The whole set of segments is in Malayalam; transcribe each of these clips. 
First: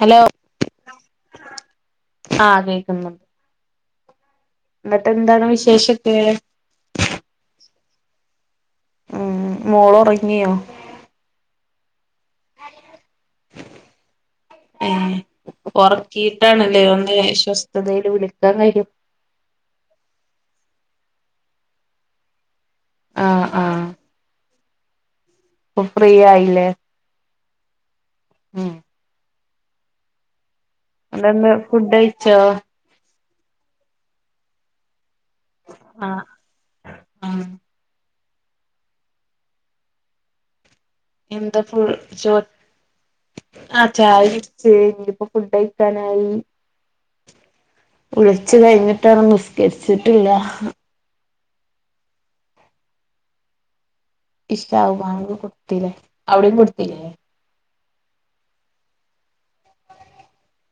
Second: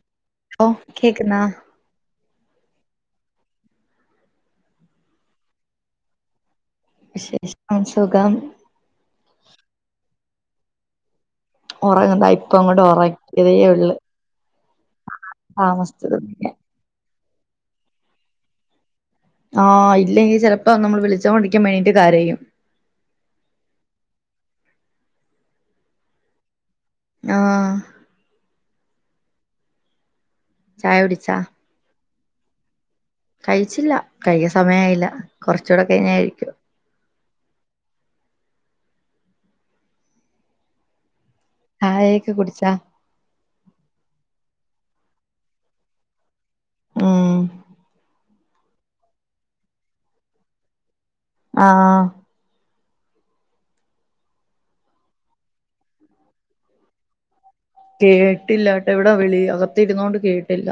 ഹലോ ഓ കേക്കുന്നാ ആ കേക്കുന്നു. എന്നിട്ട് എന്താണ് വിശേഷക്കെ വിശേഷം അ സുഖം ഉം ഉം മോള് ഉറങ്ങിയോ ഉറങ്ങ് താ ഇപ്പ അങ്ങോട്ട് ഉറക്കിയതേ ഉള്ള്. ഒറക്കിയിട്ടാണല്ലേ ഒന്ന് സ്വസ്ഥതൽ വിളിക്കാൻ കഴിയ ആഹ് ഇല്ലെങ്കി ചിലപ്പോ നമ്മള് വിളിച്ചോണ്ടിരിക്കുമ്പം എണീറ്റ് കരയും. ആഹ് ആഹ് ഇപ്പ ഫ്രീ ആയില്ലേ ആഹ് ഉം ചായ കുടിച്ചാ അതൊണ്ട് ഫുഡ് കഴിച്ചോ കഴിച്ചില്ല കഴിക്ക സമയായില്ല കുറച്ചുകൂടെ കഴിഞ്ഞ് ആഹ് കഴിക്കും ആഹ് എന്താ ഫു ചായയൊക്കെ ചോ കുടിച്ചാ ആ ചായ കുട്ച്ചു ഇനിയിപ്പോ ഫുഡ് കഴിക്കാനായി ഉം വിളിച്ചു കഴിഞ്ഞിട്ട് വാണം നിസ്കരിച്ചിട്ടില്ല ആഹ് ഇഷാഹ് ബാങ്ക് കൊടുത്തില്ലേ അവിടെയും കൊടുത്തില്ലേ കേട്ടില്ല ട്ടോ ഇവിടെ വിളി അകത്തിരുന്നോണ്ട് കേട്ടില്ല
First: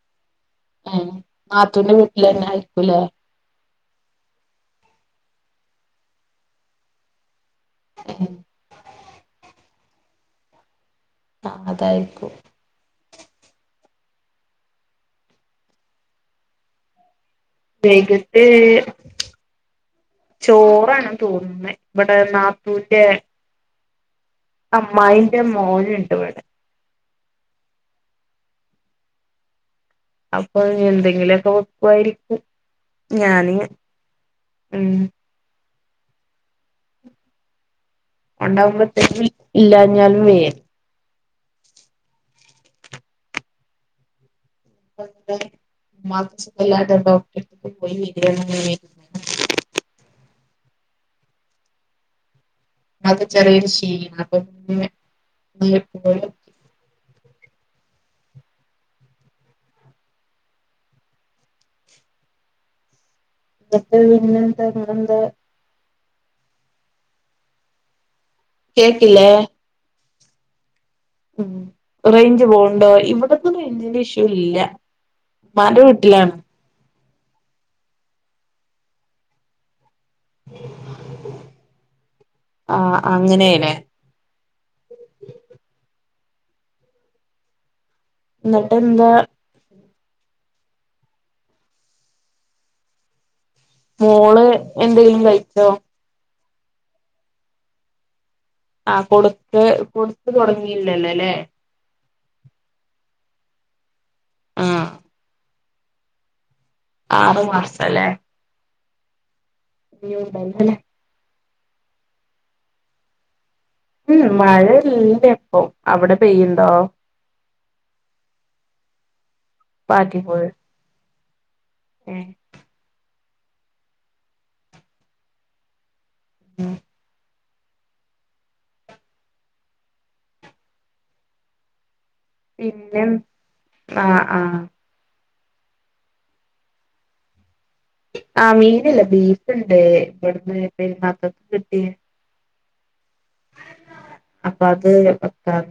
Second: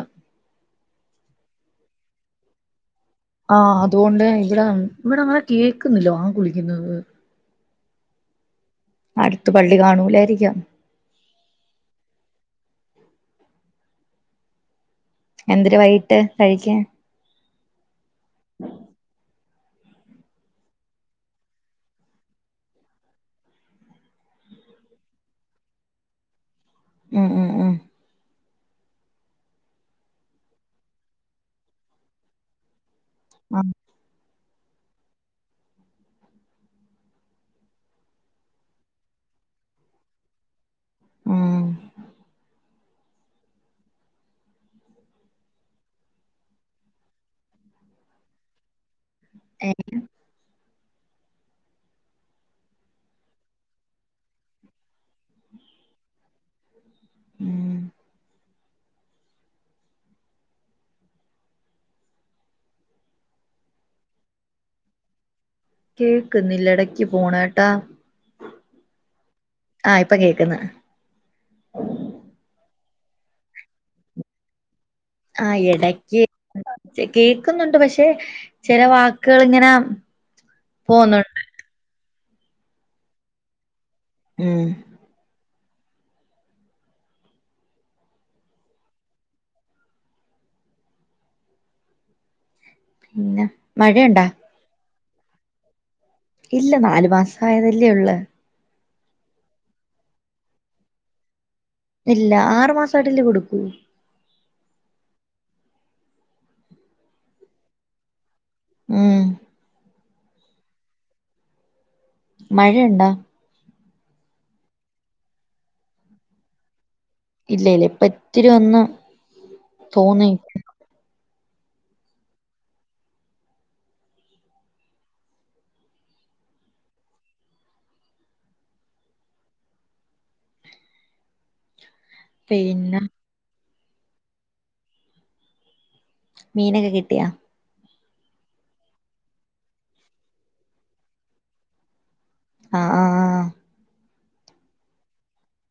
ഏ നാത്തൂന്റെ വീട്ടിലെന്നെ ആയിരിക്കൂലേ ആഹ് അതുകൊണ്ട് ഇവിടെ ഇവിടെ അങ്ങനെ കേൾക്കുന്നില്ലോ വാങ്ക് വിളിക്കുന്നത് ഏഹ് അടുത്ത് പള്ളി കാണൂലായിരിക്കാം. ആ അതായിരിക്കും എന്തിരു വൈകിട്ട് കഴിക്കൻ വൈകിട്ട് ചോറാണ് തോന്നുന്നത് ഇവിടെ നാത്തൂന്റെ അമ്മായിന്റെ മോന്ണ്ട് ഇവിടെ ഉം ഉം ഉം അപ്പൊ എന്തെങ്കിലൊക്കെ വെക്കുവായിരിക്കും ഞാന് ആഹ് ഉം ഉണ്ടാവുമ്പോഴത്തേക്കും ഇല്ലാഞ്ഞാലും വേ ഉം [unintelligible] പോയി വരാണ് ഞാന് ഏ [unintelligible] അത് ചെറിയൊരു [unintelligible] അപ്പൊ [unintelligible] ഉം ഇട്ട പിന്നെന്തങ്ങന്ത കേക്ക്ന്നില്ല ഇടക്ക് പോണ ട്ടാ കേക്കില്ലേ ആ ഇപ്പൊ കേൾക്കുന്ന ഉം റേഞ്ച് പോക്ണ്ടോ ഇവിടന്നും റേഞ്ചിന്റെ ഇഷ്യൂ ഇല്ല ആ ഉമ്മാന്റെ എടക്ക് വീട്ടിലാണ് കേൾക്കുന്നുണ്ട് പക്ഷെ ചില വാക്കുകൾ ഇങ്ങനെ പോവുന്നുണ്ട് ആ അങ്ങനേ ലെ ഉം എന്നിട്ട് എന്താ പിന്നെ മഴയുണ്ടാ മോള് എന്തെങ്കിലും കഴിച്ചോ ഇല്ല നാല് മാസമായതല്ലേ ഉള്ള് ആഹ് കൊടുത്ത് കൊടുത്ത് തുടങ്ങിയില്ലല്ലല്ലേ ഇല്ല, ആറു മാസമായിട്ടല്ലേ കൊടുക്കൂ. ആഹ് ആറ് മാസ അലേ. ഉം [unintelligible] മഴെ ഇണ്ടാ? ഇമ്, ഇമ് മഴ ഇല്ല ഇപ്പം അവിടെ പെയ്യ്ണ്ടോ? ഇല്ല, ഇല്ല ഇപ്പ ഇത്തിരി ഒന്ന് തോന്നി പാറ്റിപോയി. ഏഹ് ഏഹ് പിന്നെ പിന്നെം, ആഹ്, ആഹ് മീനൊക്കെ കിട്ടിയാ? ആ മീനല്ല ബീഫ് ഇണ്ട്. ഇബട്ന്ന് പെരുന്നാക്കക്ക് കിട്ടിയെ ആഹ്, ആഹ് അപ്പ അത് വെക്കാം.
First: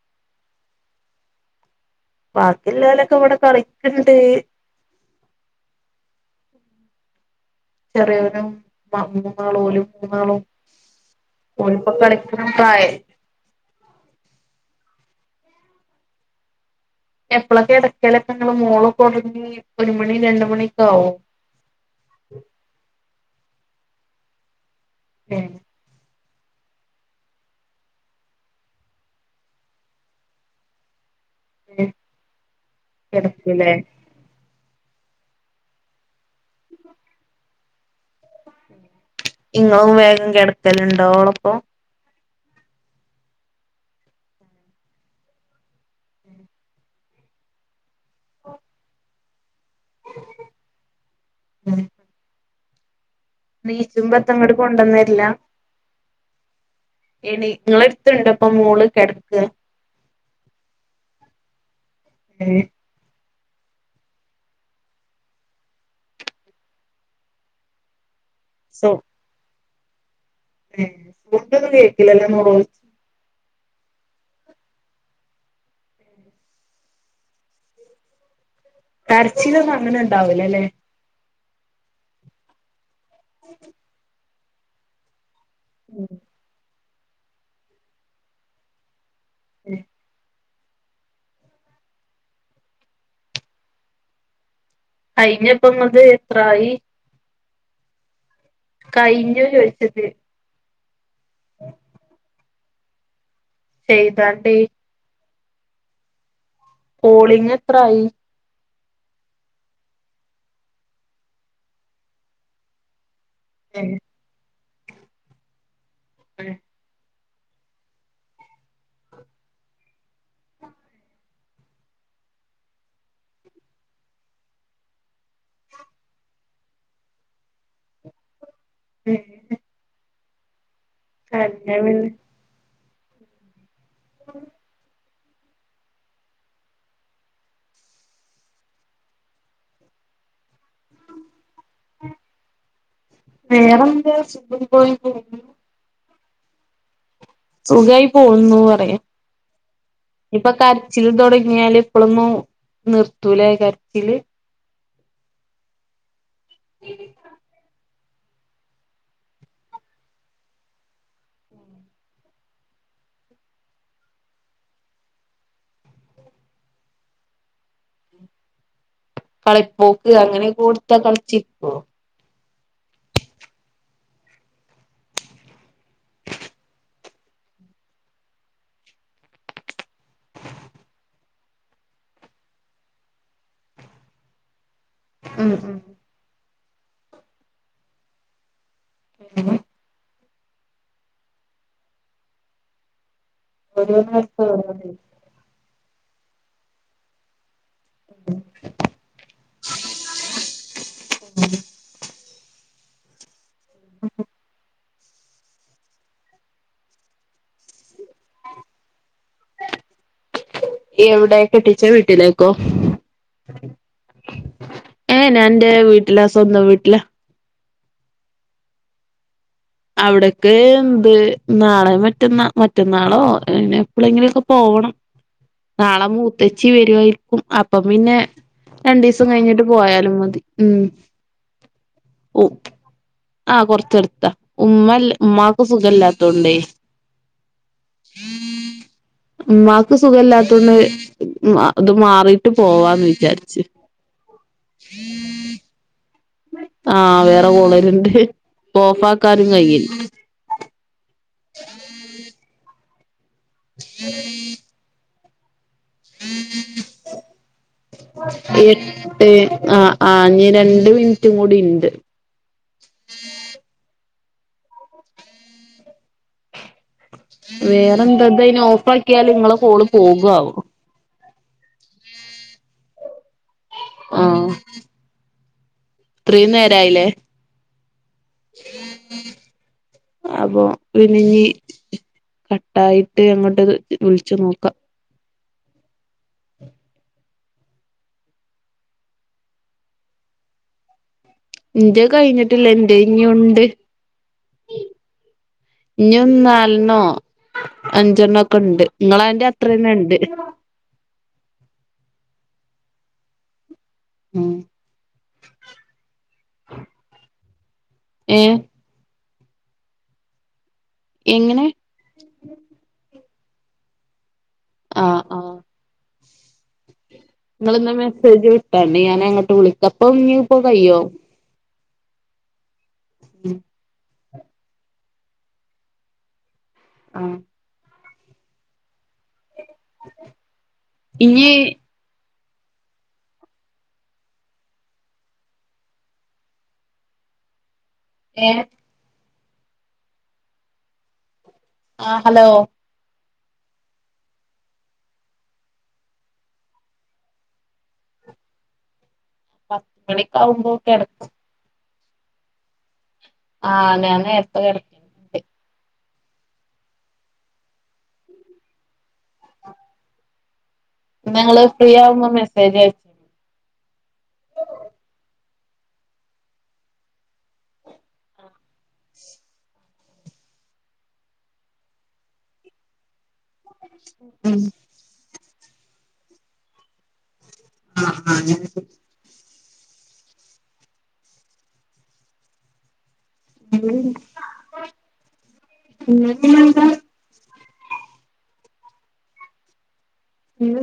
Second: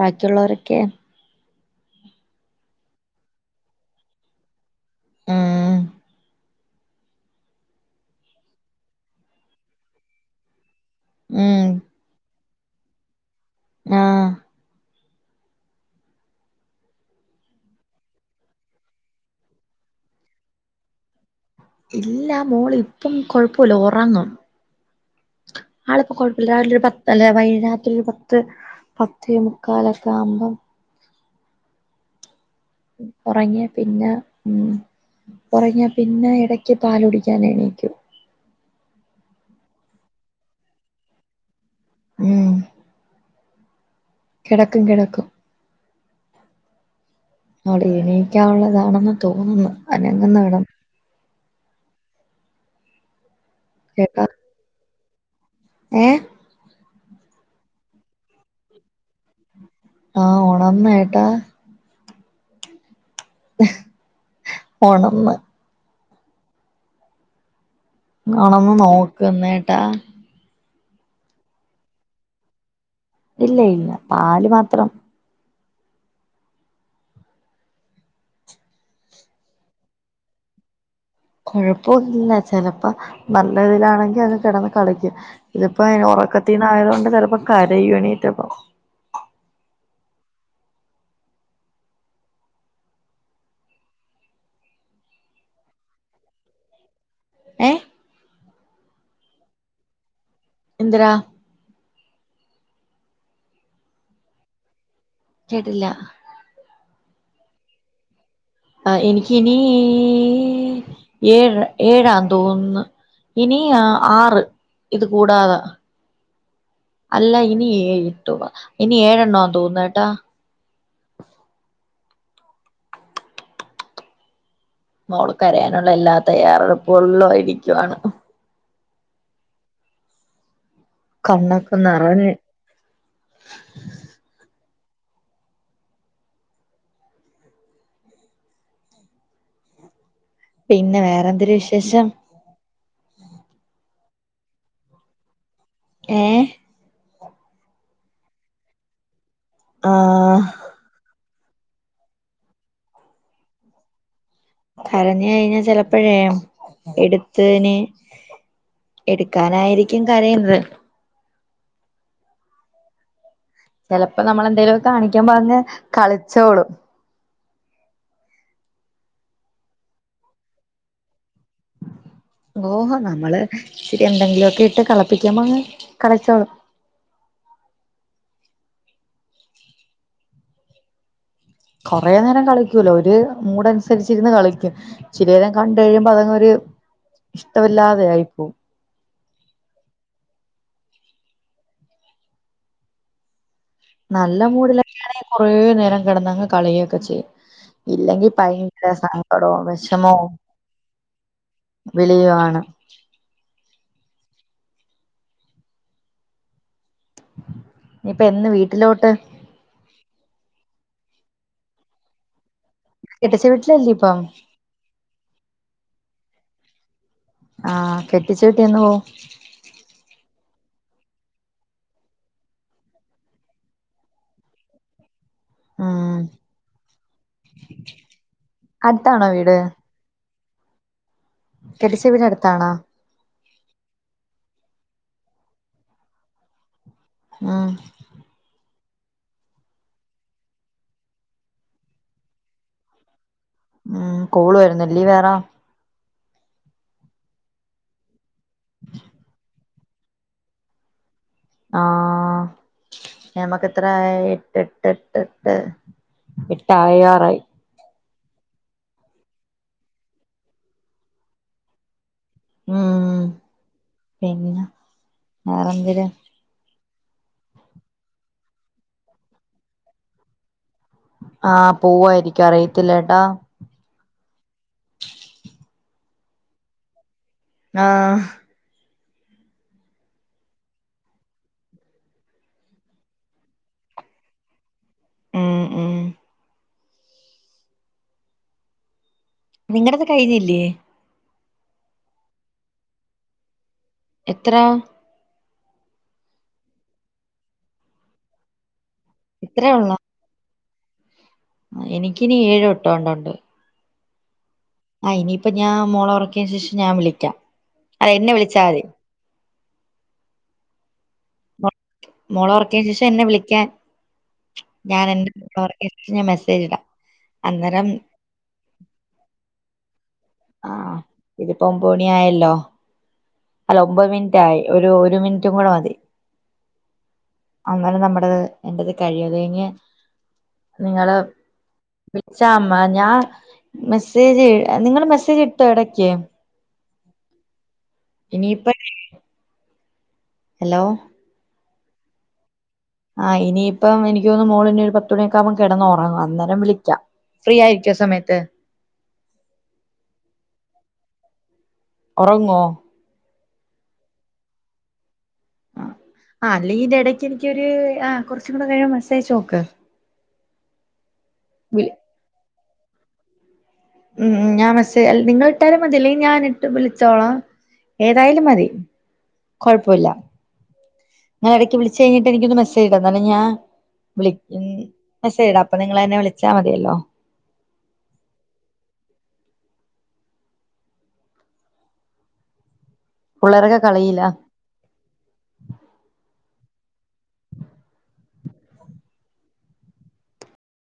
ബാക്കിയുള്ളവരൊക്കെ? ബാക്കി ഇല്ലോലൊക്കെ ഇവിടെ കളിക്ക്ണ്ട്. ആഹ് ചെറിയോനും മ മൂന്നാള് ഓലും മൂന്നാളും ഉം ഓല് ഇപ്പ കളിക്ക് ആഹ് എപ്പള കെടക്കലൊക്കെ ഇങ്ങള്? മോള് ഒക്കെ ഒറങ്ങി ഒരു മണി രണ്ട് മണിയൊക്കെ ആവും. ഇല്ല, മോള് ഇപ്പം കൊഴപ്പോല്ല, ഒറങ്ങും. ഏഹ് ആള് ഇപ്പോ കൊഴപ്പോല്ല രാവിലെ ഒരു പത്ത് അല്ലെ രാത്രി ഒരു പത്ത് പത്തോ മുക്കാല് ഒക്കെ ആവ്മ്പം അല്ലെ ഉറങ്ങിയ പിന്നെ ഉം ഒറങ്ങിയ പിന്നെ എടക്ക് പാല് കുടിക്കാൻ എണീക്കും. ഇങ്ങളും വേഗം കെടക്കല് ഇണ്ടോ ഓളപ്പം? ഉം കിടക്കും കിടക്കും. അവള് എണീക്കാനുള്ളതാണെന്ന് തോന്നുന്നു അനങ്ങ്ന്നെ കാണാം. ഉം നീച്ചുമ്പ എത്ത ഇങ്ങട്ട് കൊണ്ടന്നെര്ല. ഏഹ്? എണീ ഇങ്ങളെ എട്ത്ത് ഇണ്ട ഇപ്പം മോള് കെടക്ക്? ആ ഒണർന്ന് കേട്ടാ. ഏഹ് ഹ്, ഹ് ഒണർന്ന്. ഒണന്ന് നോക്ക്ന്നേട്ടാ. ഏഹ്, ഫുഡ് ഒന്നും കെഴിക്കില്ലല്ലോ മോള്. ഇല്ല, ഇല്ല പാല് മാത്രം. കരച്ചിലൊന്നും അങ്ങനെ ഉണ്ടാവൂല അല്ലേ കൊഴപ്പൊന്നില്ല ചെലപ്പോ നല്ല ഇതിലാണെങ്കി അത് കിടന്ന് കളിക്കും ഇതിപ്പോ ഉറക്കത്തിനയപ്പോകൊണ്ട് ചിലപ്പോ കരയു എണീറ്റപ്പോ എ അയ്നിപ്പം നിങ്ങ ഇത്എത്രായി ഏ കയിഞ്ഞോ ചോദിച്ചത് എന്തറാ എ ചെയ്ത ട്ടോ കേട്ടില്ല കോളിംഗ് എത്രായി ആ എനക്ക് ഇനിനീ ഏഴ് ഏഴാ തോന്ന് ഇനി ആറ് ഇത് കൂടാതെ [unintelligible] അല്ല ഇനി എഴ് ഇനി ഏഴെണ്ണോ തോന്നട്ടാ മോൾ കരയാനുള്ള എല്ലാ തയ്യാറെടുപ്പുകളിലും ആയിരികാണ് ഉം കണ്ണ് ഒക്കെനിറഞ്ഞ് [unintelligible] പിന്നെ വേറെന്തര് വിശേ ഷം വേറെ എന്ത സുഖയി പോണ് ഏയ് സുഖകായി പോകുന്നു പറയ ആഹ് ഇഞ്പ്പൊ കരച്ചില് തുടങ്ങിയാല് ഇപ്പഴൊന്നും നിർത്തൂലേ കരച്ചില് കരഞ് കഴിഞ്ഞാ ചിലപ്പോഴേ ഇടുത്തതിന് എടുക്കാനായിരിക്കും കരയുന്നത് ചിലപ്പോ നമ്മളെന്തേലുക്കെ കാണിക്കുമ്പോൾ അങ്ങ് കളിച്ചോളും കളിപ്പോക്ക് അങ്ങനെ കൊടുത്താ കളിച്ചിപ്പോ ഓഹോ നമ്മള് ഇിത്തിരി എന്തെങ്കിലുക്കെ ഇട്ട് കളപ്പിക്കുമ്പോ അങ്ങ് കളിച്ചോളും കൊറേ നേരം കളിക്കൂലാ ഒരു മൂടനുസരിച്ചിരുന്ന് കളിക്കും ഇച്ചിരി നേരം ഉം കണ്ട് കഴിയുമ്പോ അതങ്ങ് ഒരു ഇഷ്ടമല്ലാതെ ആയിപ്പോവും [unintelligible] നല്ല മൂടിലൊക്കൊണെങ്കിൽ കുറേ നേരം കിടന്നങ്ങ് കളിയൊക്കെ ചെയ്യും ഇല്ലെങ്കിൽഭ - യങ്കര സങ്കടവും വിഷമോ വിളിയോ ആണ് ഇനി ഇപ്പ എന്ന് വീട്ടിലോട്ട് എവിടെ കെട്ടിച്ച വീട്ടിലേ കെട്ടിച്ച വീട്ടിൽ അല്ലേ ഇപ്പം ഏയ് ഞാനെന്റെ വീട്ടിലാ സ്വന്തം വീട്ടിലാ ആഹ് കെട്ടിച്ച വീട്ടി എന്ന് പോവും? അവിടക്കെ എന്ത് നാളെ മറ്റന്നാ മറ്റന്നാളോ ഇ എപ്പോഴെങ്കിലുക്കെ പോവണം നാളെ ഉം മൂത്തച്ചി വരുവായിരിക്കും അപ്പം പിന്നെ രണ്ടീസം അടുത്താണോ വീട് കഴിഞ്ഞിട്ട് പോയാലും മതി ഉം കെടിച്ച വീട് അടുത്താണാ? ആഹ്! കൊറച്ചെടുത്താ ഉമ്മല്ല ഉമ്മാക്ക് സുഖം ഇല്ലാത്തോണ്ടേ ആഹ്! ഉമ്മാക്ക് സുഖമല്ലാത്തൊണ്ട് അത് മാറിട്ട് പോവാന്ന് വിചാരിച്ച് ഉം.... കോള് വരുന്നല്ലേ വേറെ ആഹ്! വേറെ കോള് വരുന്നുണ്ട് ഓഫാക്കാനും കയില്ല ആ നമക്ക് എത്ര എട്ട് എട്ട് എട്ട് എട്ട് എട്ടായ് വാറായി എട്ട് ആ ആഞ് രണ്ട് മിനിറ്റും കൂടി ഉണ്ട് ഉം... പിന്നെ വേറെ എന്തിരാ വേറെന്താന്തതിനന് ഓഫ് ആക്കിയാല് നിങ്ങള് കോള് പോകു ആവോ? ആഹ്! പോവായിരിക്കും അറിയത്തില്ലാട്ടാ ആഹ് ഇത്രേം നേരായില്ലേ? ആഹ്! അപ്പോ പിന്നിനി കട്ടായിട്ട് അങ്ങോട്ട് വിളിച്ച് നോക്കാം ഉം ഉം നിങ്ങടത് കഴിഞ്ഞില്ലേ? ഇന്റെത് കഴിഞ്ഞിട്ടില്ല എന്റെ ഇനി ഒണ്ട് എത്ര? ഇനി നാലെണ്ണോ അഞ്ചെണ്ണോ ഒക്കെ ഉണ്ട് നിങ്ങള അതിന്റെ ഇത്രേ അത്രന്ന ഒള്ളോ ഉണ്ട് എനിക്കിനി ഏഴോ എട്ടോണ്ണ്ട് ഉം. ആഹ്! ഇനിയിപ്പ ഞാൻ മോള ഉറക്കിയന് ശേഷം ഞാൻ വിളിക്കാം അല്ല എന്നെ ഏ വിളിച്ചാൽ മതി എങ്ങനെ? മോളെ ഒറക്കിയന് ശേഷം എന്നെ വിളിക്കാൻ ഞാൻ എ ആഹ് ആഹ് ഒറക്കിയതിനു ശേഷം മെസ്സേജ് ഇടാം അന്നേരം നിങ്ങളിന്ന് മെസ്സേജ് വിട്ടാണ്ട് ഞാൻ അങ്ങോട്ട് വിളിക്ക അപ്പൊ ഇനി ഇപ്പോ ആഹ് കയ്യോ ഇതിപ്പോ ഒൻപതുമണിയായല്ലോ അല്ല ഒമ്പത് മിനിറ്റ് ആയി ഒരു ഒരു മിനിറ്റും കൂടെ മതി ആഹ്! അങ്ങനെ നമ്മടത് എന്റെത് കഴിയുംഅത് കഴിഞ്ഞ് നിങ്ങള് ഇനി വിളിച്ചാ അമ്മ ഞാൻ മെസ്സേജ് നിങ്ങള് മെസ്സേജ് ഇട്ടോ ഇടക്ക് ഏ ഇനിയിപ്പ- ഹലോ ആഹ് ഹലോ ആഹ് ഇനിയിപ്പം എനിക് തോന്നു മോള് ഇനി ഒരു പത്ത് മണിയൊക്കെകുമ്പോ കിടന്ന് ഉറങ്ങും അന്നേരം വിളിക്കാം ഫ്രീ ആയിരിക്ക്വോ ആസമയത്ത്- പത്ത് മണിക്കാവുമ്പോ കെടകും ഒറങ്ങോ ആഹ് ഞാനെ നേരത്തെ കെട - ആ അല്ലെങ്കി ഇടയ്ക്ക് എനിക്കൊരു ആ കുറച്ച കൂടെ കഴിയുമോ മെസേജയച്ച് നോക്ക് ഞങ്ങള് ഫ്രീ വിളി ആവ്മ്പൊ മെസ്സേജ് അയക് ഉം ഞാൻ മെസ് നിങ്ങിട്ടാലും മതി അല്ലെ ഞാനിട്ട് വിളിച്ചോളാം ഏതായാലും മതി. [unintelligible] കൊഴപ്പല്ല. ഞാൻ ഇടയ്ക്ക് വിളിച്ച് കഴിഞ്ഞിട്ട് എനിക്കൊന്ന് മെസ്സേജ് ചെയ്ത കാരണം ഞാൻ വിളിക്കുന്നു. മെസ്സേജ് ഇടാം, അപ്പൊ നിങ്ങൾ എന്നെ വിളിച്ചാൽ മതിയല്ലോ. ആഹ് ആഹ് അങ്ങനെ അങ്ങോട്. പുള്ളേരൊക്കെ അവള് കളിയിലാ എന്തിയെ, [unintelligible] എന്നിട്ട് പിന്നെയെന്താ? ഉം